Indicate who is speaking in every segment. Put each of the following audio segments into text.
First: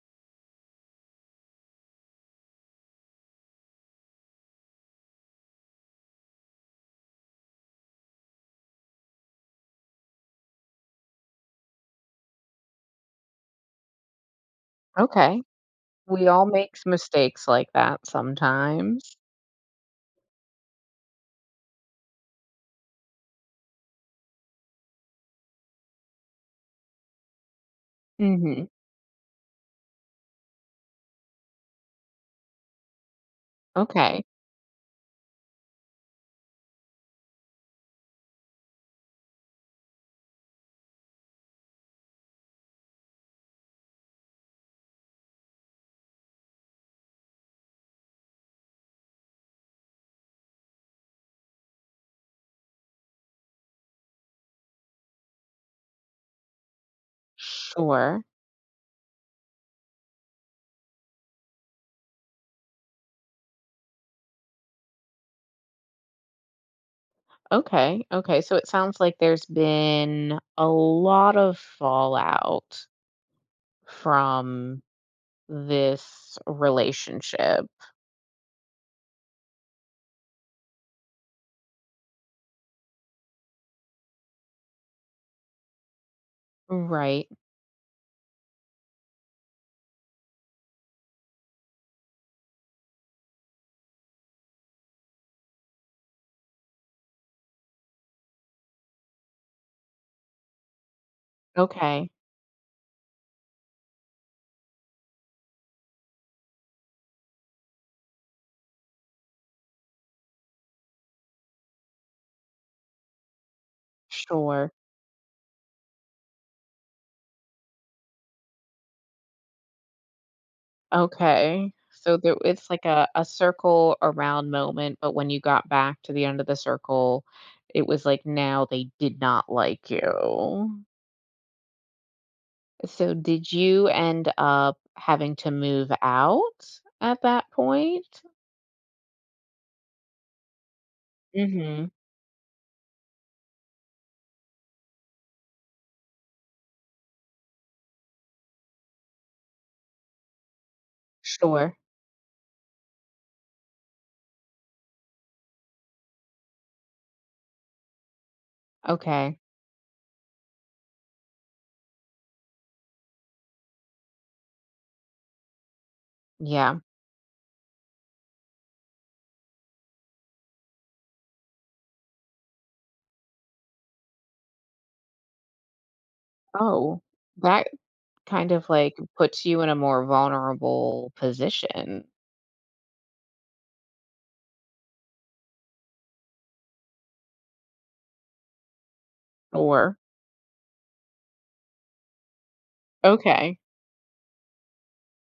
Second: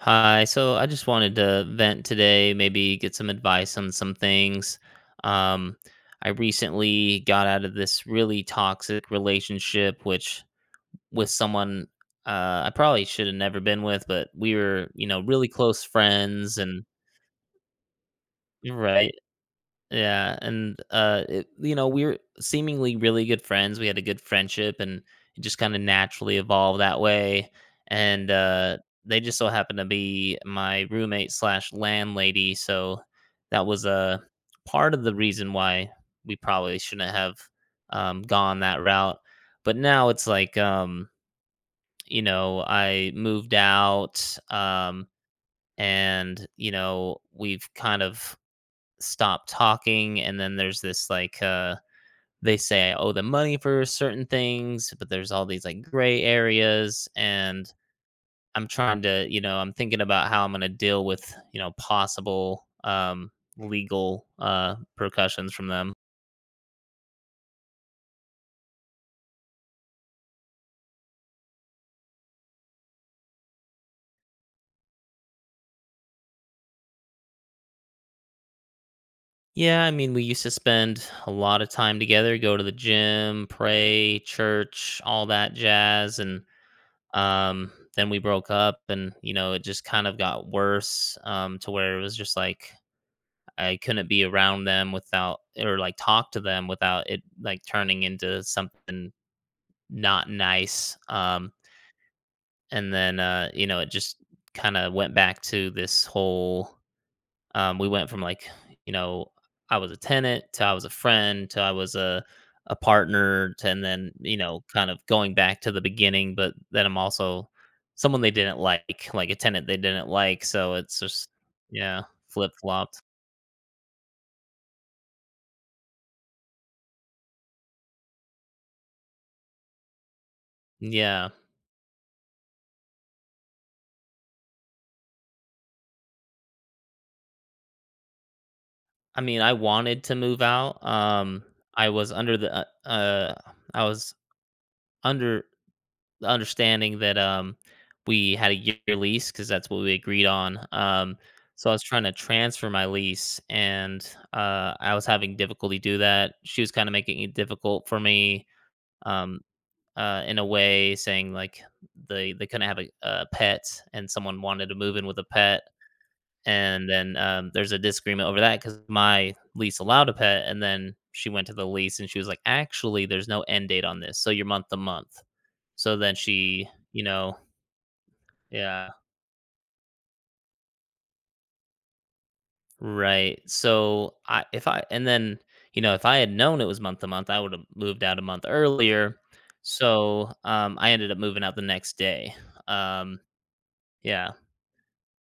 Speaker 1: Hi. So I just wanted to vent today, maybe get some advice on some things. Um, I recently got out of this really toxic relationship, which with someone I probably should have never been with, but we were, you know,
Speaker 2: Okay.
Speaker 1: really close
Speaker 2: We all
Speaker 1: friends and,
Speaker 2: makes mistakes like that
Speaker 1: right.
Speaker 2: sometimes.
Speaker 1: Yeah, we're seemingly really good friends, we had a good friendship, and it just kinda naturally evolved that way, and,
Speaker 2: Mhm.
Speaker 1: uh, they just so happened to be my roommate/landlady, slash landlady, so that was, a
Speaker 2: Okay.
Speaker 1: part of the reason why we probably shouldn't have, gone that route. But now it's like, I moved out, and, we've kind of stop talking, and then there's this like they say I owe them money for certain things, but there's all these like gray areas. And
Speaker 2: Sure.
Speaker 1: I'm trying to, I'm thinking about how I'm going to deal with, possible legal percussions from them.
Speaker 2: Okay. Okay. So it sounds like there's been a lot of fallout from this relationship.
Speaker 1: Yeah, I mean, we used to spend a lot of time together, go to the gym, pray, church, all that jazz. and
Speaker 2: Right.
Speaker 1: um then we broke up, and you know, it just kind of got worse to where it was just like I couldn't be around them without or like talk to them without it like turning into something not nice.
Speaker 2: Okay.
Speaker 1: And then you know, It just kind of went back to this whole. We went from like, you know, I was a tenant, to I was a friend, to I was a partner to, and then,
Speaker 2: Sure.
Speaker 1: kind of going back to the beginning. But then I'm also someone they didn't like a tenant they didn't like. So it's just,
Speaker 2: Okay.
Speaker 1: yeah,
Speaker 2: So there,
Speaker 1: flip
Speaker 2: it's like
Speaker 1: flopped.
Speaker 2: a circle around moment, but when you got back to the end of the circle, it was like now they did not like you.
Speaker 1: Yeah.
Speaker 2: So did you end up having to move out at that point?
Speaker 1: I mean, I wanted to move out.
Speaker 2: mm
Speaker 1: I
Speaker 2: Mhm.
Speaker 1: was under the I was under the understanding that we had a year lease because that's what we agreed on. So I
Speaker 2: Sure.
Speaker 1: was trying to transfer my lease, and I was having difficulty do that. She was kind of making it difficult for me.
Speaker 2: Okay.
Speaker 1: Um, in a way, saying like they couldn't have a pet, and someone wanted to move in with a pet.
Speaker 2: Yeah.
Speaker 1: And then, there's a disagreement over that because my lease allowed a pet, and then she went to the lease and she was like, "Actually, there's no end date on this, so you're month to month." So then she,
Speaker 2: Oh,
Speaker 1: you know
Speaker 2: that kind of,
Speaker 1: Yeah,
Speaker 2: like, puts you in a more vulnerable position
Speaker 1: right. So I if I and then, you know, if I had known it was month to month, I would've moved out a month earlier.
Speaker 2: or.
Speaker 1: So, I ended up moving out the next day. Um,
Speaker 2: Okay.
Speaker 1: yeah,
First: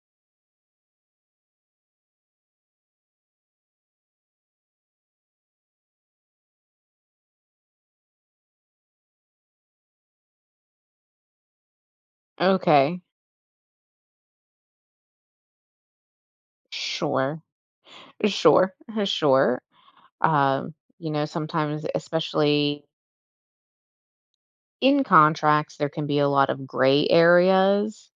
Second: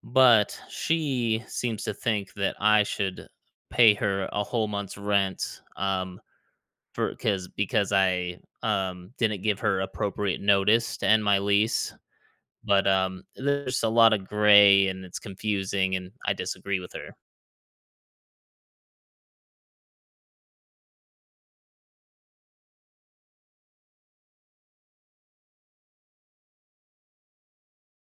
Speaker 1: but she seems to think that I should pay her a whole month's rent, for because I, didn't give her appropriate notice to end my lease, but,
Speaker 2: Okay.
Speaker 1: there's a lot of gray and it's confusing, and I disagree with her.
Speaker 2: Sure. Sure. Sure. You know, sometimes, especially in contracts, there can be a lot of gray areas.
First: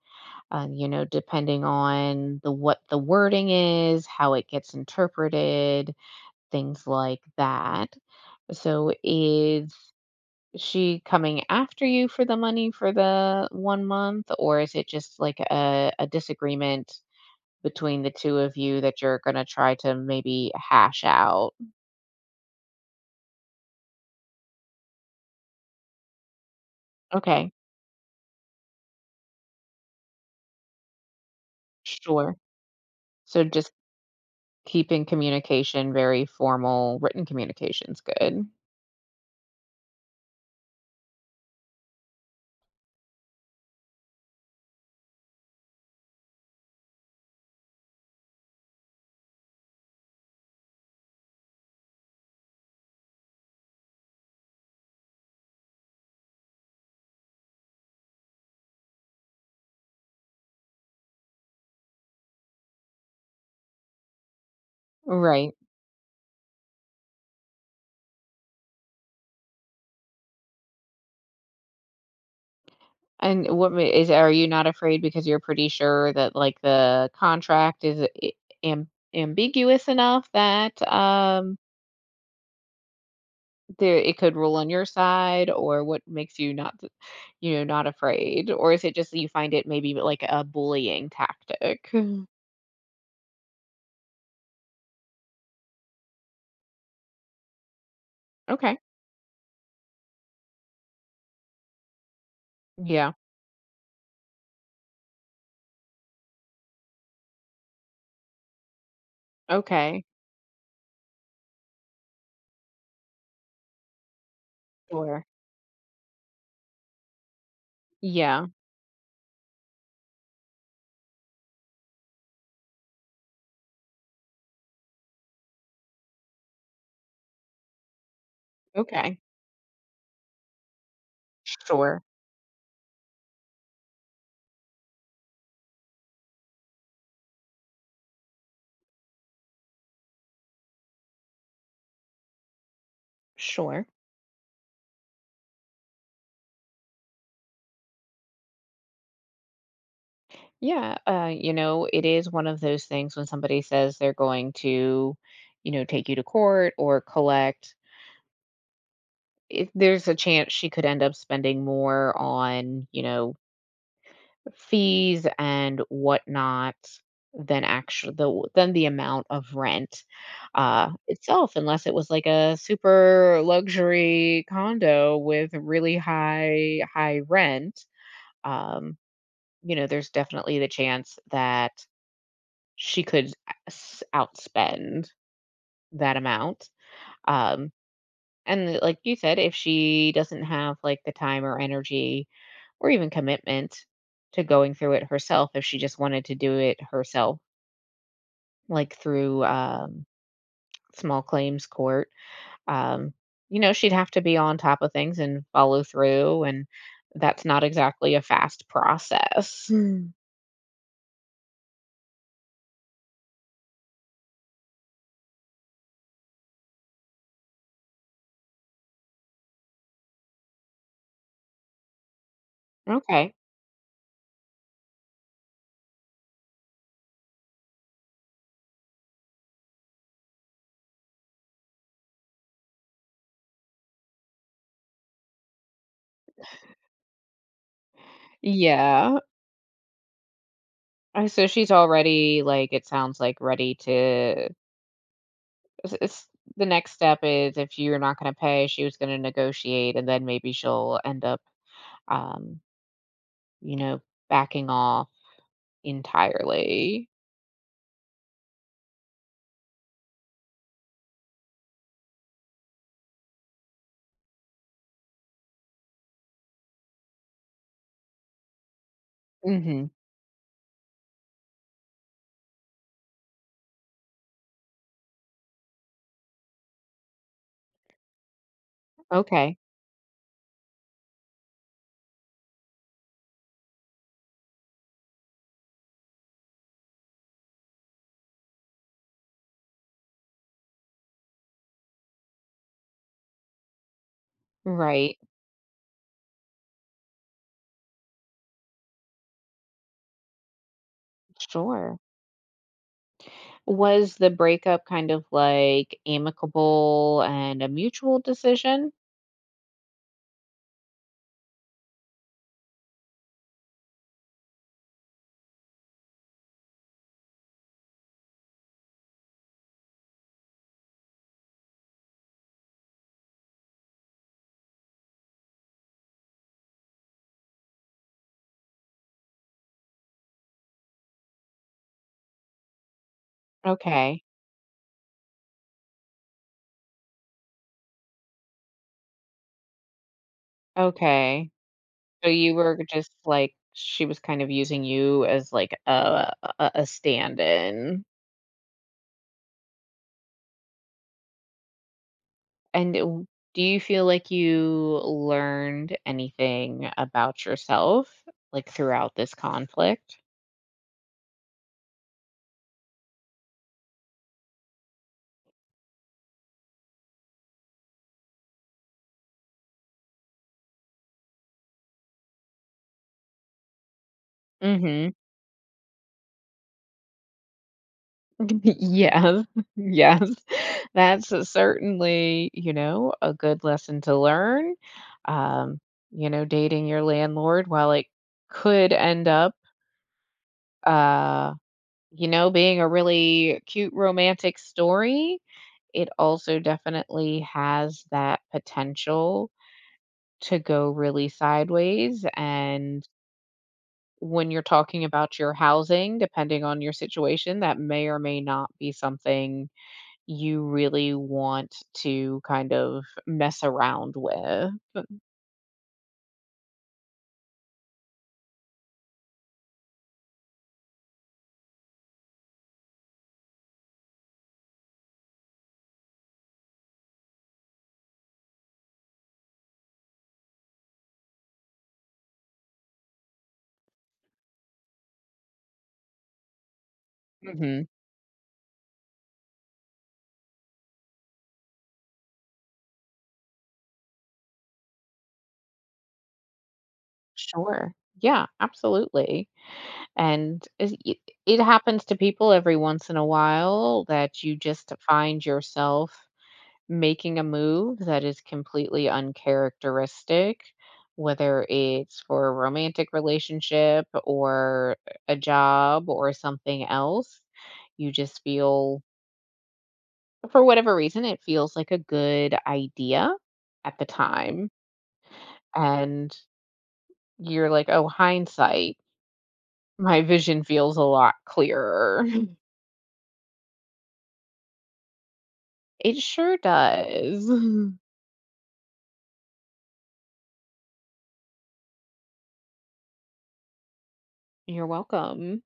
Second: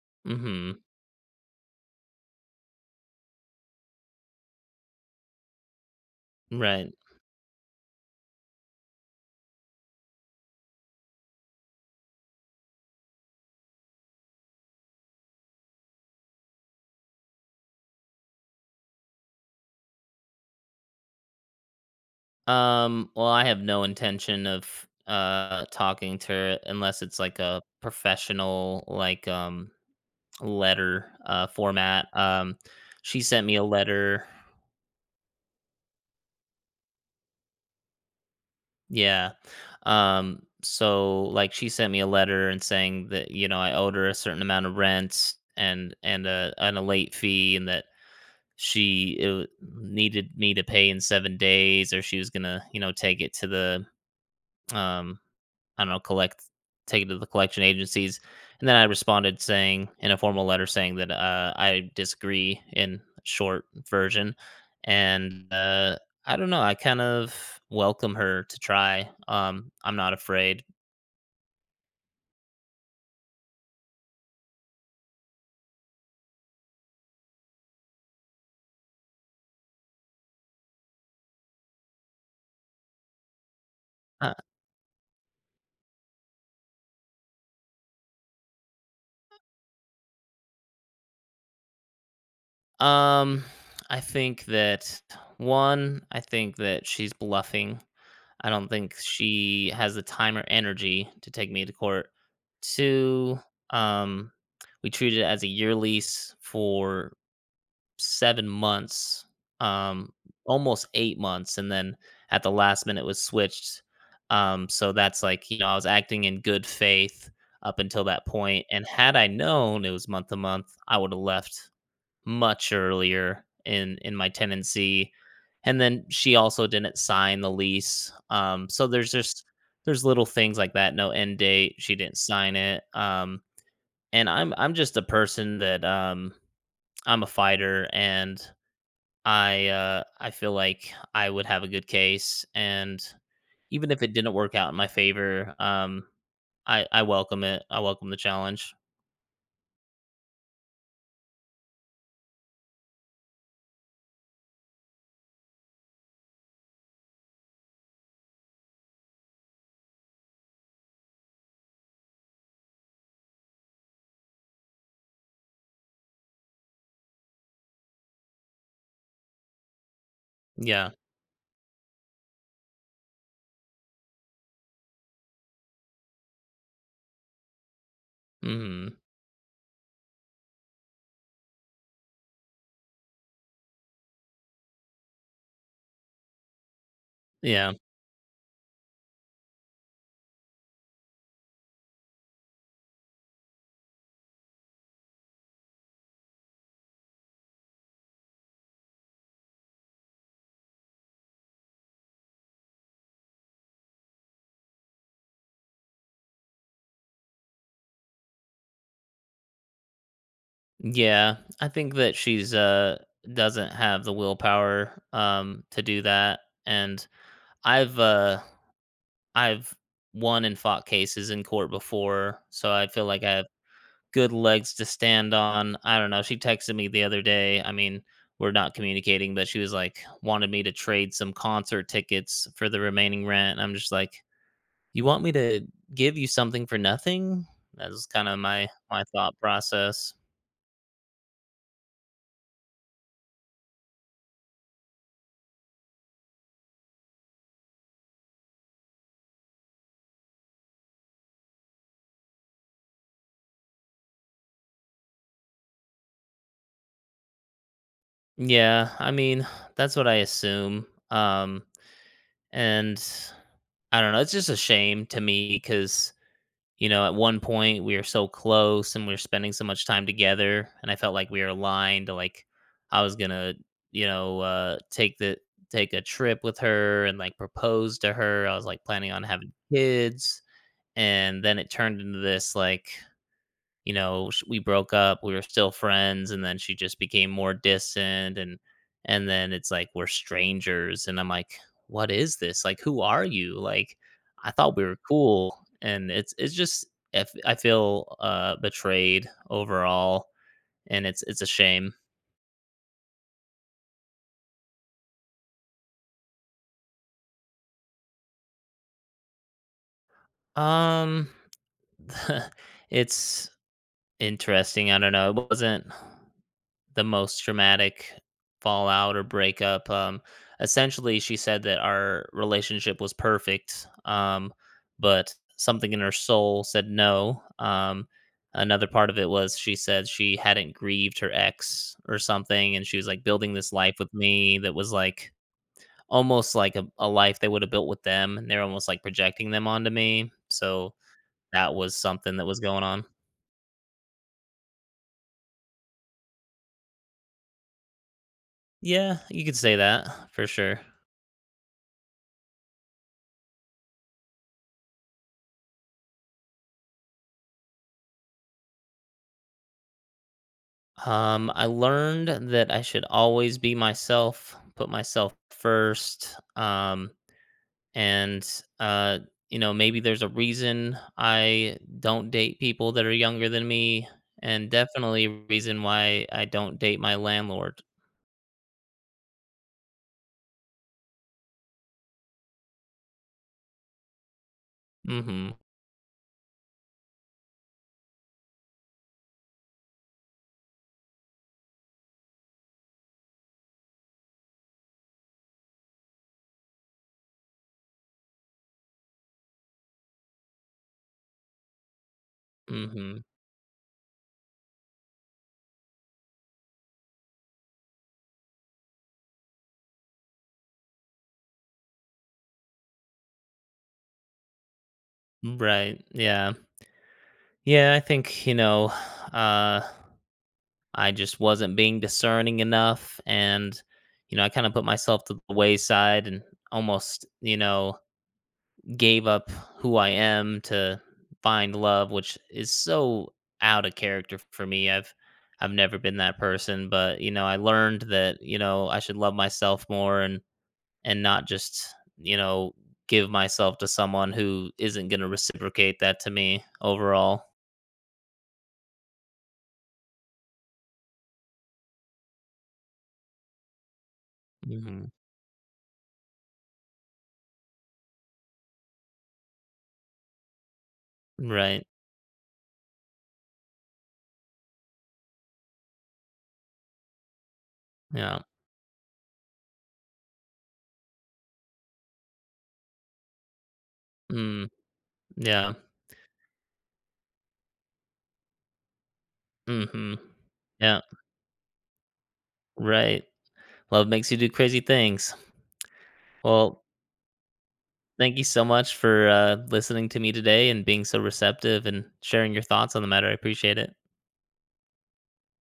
Speaker 1: Mhm.
Speaker 2: You know, depending on the what the wording is, how it gets interpreted, things
Speaker 1: Right.
Speaker 2: like that. So is she coming after you for the money for the one month, or is it just like a disagreement between the two of you that you're gonna try to maybe hash out?
Speaker 1: Well, I have no intention of, talking to her unless it's like
Speaker 2: Okay,
Speaker 1: a professional, like, letter, format.
Speaker 2: sure.
Speaker 1: She
Speaker 2: So
Speaker 1: sent me a
Speaker 2: just
Speaker 1: letter.
Speaker 2: keeping communication very formal, written communication's good.
Speaker 1: Yeah. So like she sent me a letter and saying that, I owed her a certain amount of rent and a late fee, and that she needed me to pay in 7 days or she was gonna, take it to the um I don't know, take it to the collection agencies. And then I responded saying in a formal letter saying that I disagree in short version. And
Speaker 2: Right.
Speaker 1: I don't know, I kind of welcome her to try. I'm not afraid.
Speaker 2: And what ma is are you not afraid because you're pretty sure that, like, the contract is I am ambiguous enough that, there it
Speaker 1: Uh,
Speaker 2: could rule on your side, or what makes you not not afraid? Or is it just that you find it maybe like a bullying tactic? Mm.
Speaker 1: um, I think that, one, I think that she's bluffing. I don't
Speaker 2: Okay.
Speaker 1: think she has the time or energy to take me to court.
Speaker 2: Yeah.
Speaker 1: Two, um, we treat it as a year lease for 7 months,
Speaker 2: Okay.
Speaker 1: um, almost 8 months, and then at the last minute was switched. So that's
Speaker 2: Sure.
Speaker 1: like, I was acting in good faith up until that
Speaker 2: Yeah.
Speaker 1: point, and had I known it was month to month, I would have left much earlier in my tenancy. And then she also didn't sign the lease. So there's
Speaker 2: Okay.
Speaker 1: just, there's little things like that, no end date, she
Speaker 2: Sure.
Speaker 1: didn't sign it. And I'm just a person that I'm a fighter, and I feel like I would have a good case, and
Speaker 2: Sure.
Speaker 1: even if it didn't work out in my favor, I welcome it. I welcome the challenge.
Speaker 2: Yeah, you know, it is one of those things when somebody says they're going to, you know, take you to court or collect. If there's a chance she could end up spending more on, you know, fees and whatnot than actual the than the amount of rent,
Speaker 1: Yeah.
Speaker 2: itself, unless it was like a super luxury condo with really high rent.
Speaker 1: Mhm.
Speaker 2: Um, you know, there's definitely the chance that she could s outspend that amount. Um,
Speaker 1: Yeah.
Speaker 2: and like you said, if she doesn't have, like, the time or energy or even commitment to going through it herself if she just wanted to do it herself, like through small claims court. Um, you know, she'd have to be on top of things and follow through, and that's not exactly a fast process. Mm.
Speaker 1: Yeah. I think that she's doesn't have the willpower to do that, and I've uh I've won and fought cases in court before, so I feel like
Speaker 2: Okay.
Speaker 1: I good legs to stand on. I don't know. She texted me the other day. I mean, we're not communicating, but she was like, wanted me to trade some concert tickets for the remaining rent. I'm just like, you want me to give you something for nothing? That's kind of my
Speaker 2: Yeah.
Speaker 1: thought process.
Speaker 2: So she's already like it sounds like ready to it's the next step is if you're not going to pay, she was going to negotiate and then maybe she'll end up um you know backing off entirely.
Speaker 1: Yeah, I mean, that's what I assume. Um, and I don't know. It's just a shame to me because, at one point we were so close and we were spending so much
Speaker 2: Mhm.
Speaker 1: time together, and I felt like we were aligned. Like, I was gonna, you know, uh, take the take a trip with her and like propose to her. I was like planning on having
Speaker 2: Okay.
Speaker 1: kids, and then it turned into this like, you know, sh we broke up, we were still friends, and then she just became more distant, and then it's like we're strangers, and I'm like, "What is this? Like, who are you?" Like, I thought we were
Speaker 2: Right.
Speaker 1: cool, and it's just, I feel, betrayed overall, and it's a shame.
Speaker 2: Sure. Was the breakup kind of, like, amicable and a mutual decision?
Speaker 1: Um, it's interesting, I don't know, it wasn't the most traumatic fallout or breakup. Essentially, she said that our relationship was perfect, but something in her soul said no. Another part of it was she said she hadn't grieved her ex or something, and she was like building this life with
Speaker 2: Okay.
Speaker 1: me that was like almost like a life they would have built with them, and they're almost like projecting them onto me. So
Speaker 2: Okay.
Speaker 1: that was
Speaker 2: So
Speaker 1: something that
Speaker 2: you
Speaker 1: was
Speaker 2: were
Speaker 1: going on.
Speaker 2: just, like, she was kind of using you as, like, a stand-in.
Speaker 1: Yeah, you could say that for sure.
Speaker 2: And w do you feel like you learned anything about yourself, like, throughout this conflict?
Speaker 1: I learned that I should always be myself, put myself first. And uh, maybe there's a reason I don't date people that are younger than me, and
Speaker 2: Mhm.
Speaker 1: definitely a reason why I don't date my landlord.
Speaker 2: Yes, yes. That's a- certainly, you know, a good lesson to learn.
Speaker 1: Mm-hmm.
Speaker 2: Um, you know, dating your landlord, while it could end up, uh, you know, being a really cute romantic story, it also definitely has that potential to go really sideways. And
Speaker 1: Mm-hmm.
Speaker 2: when you're talking about your housing, depending on your situation, that may or may not be something you really want to kind of mess around with.
Speaker 1: Right. Yeah. Yeah, I think, uh I just wasn't being discerning enough, and I kind of put myself to the wayside, and almost, gave up who I am to find love, which is so out of character for me. I've never been that person, but, I
Speaker 2: Mhm.
Speaker 1: learned that, I should love myself more, and not just, you know, give myself to someone who isn't going to reciprocate that to me overall.
Speaker 2: Sure. Yeah, absolutely. And it happens to people every once in a while that you just
Speaker 1: Hmm.
Speaker 2: find yourself making a move that is completely uncharacteristic, whether
Speaker 1: Right.
Speaker 2: it's for a romantic relationship or a job or something else. You
Speaker 1: Yeah.
Speaker 2: just feel. For whatever reason, it feels like a good idea at the
Speaker 1: Mm.
Speaker 2: time,
Speaker 1: Yeah.
Speaker 2: and you're like, "Oh, hindsight,
Speaker 1: Hmm.
Speaker 2: my vision feels
Speaker 1: Yeah.
Speaker 2: a lot clearer."
Speaker 1: Right. Love makes you do crazy things.
Speaker 2: It sure
Speaker 1: Well,
Speaker 2: does.
Speaker 1: thank you so much for listening to me today and being so receptive and sharing your thoughts on the matter. I appreciate it.
Speaker 2: You're welcome.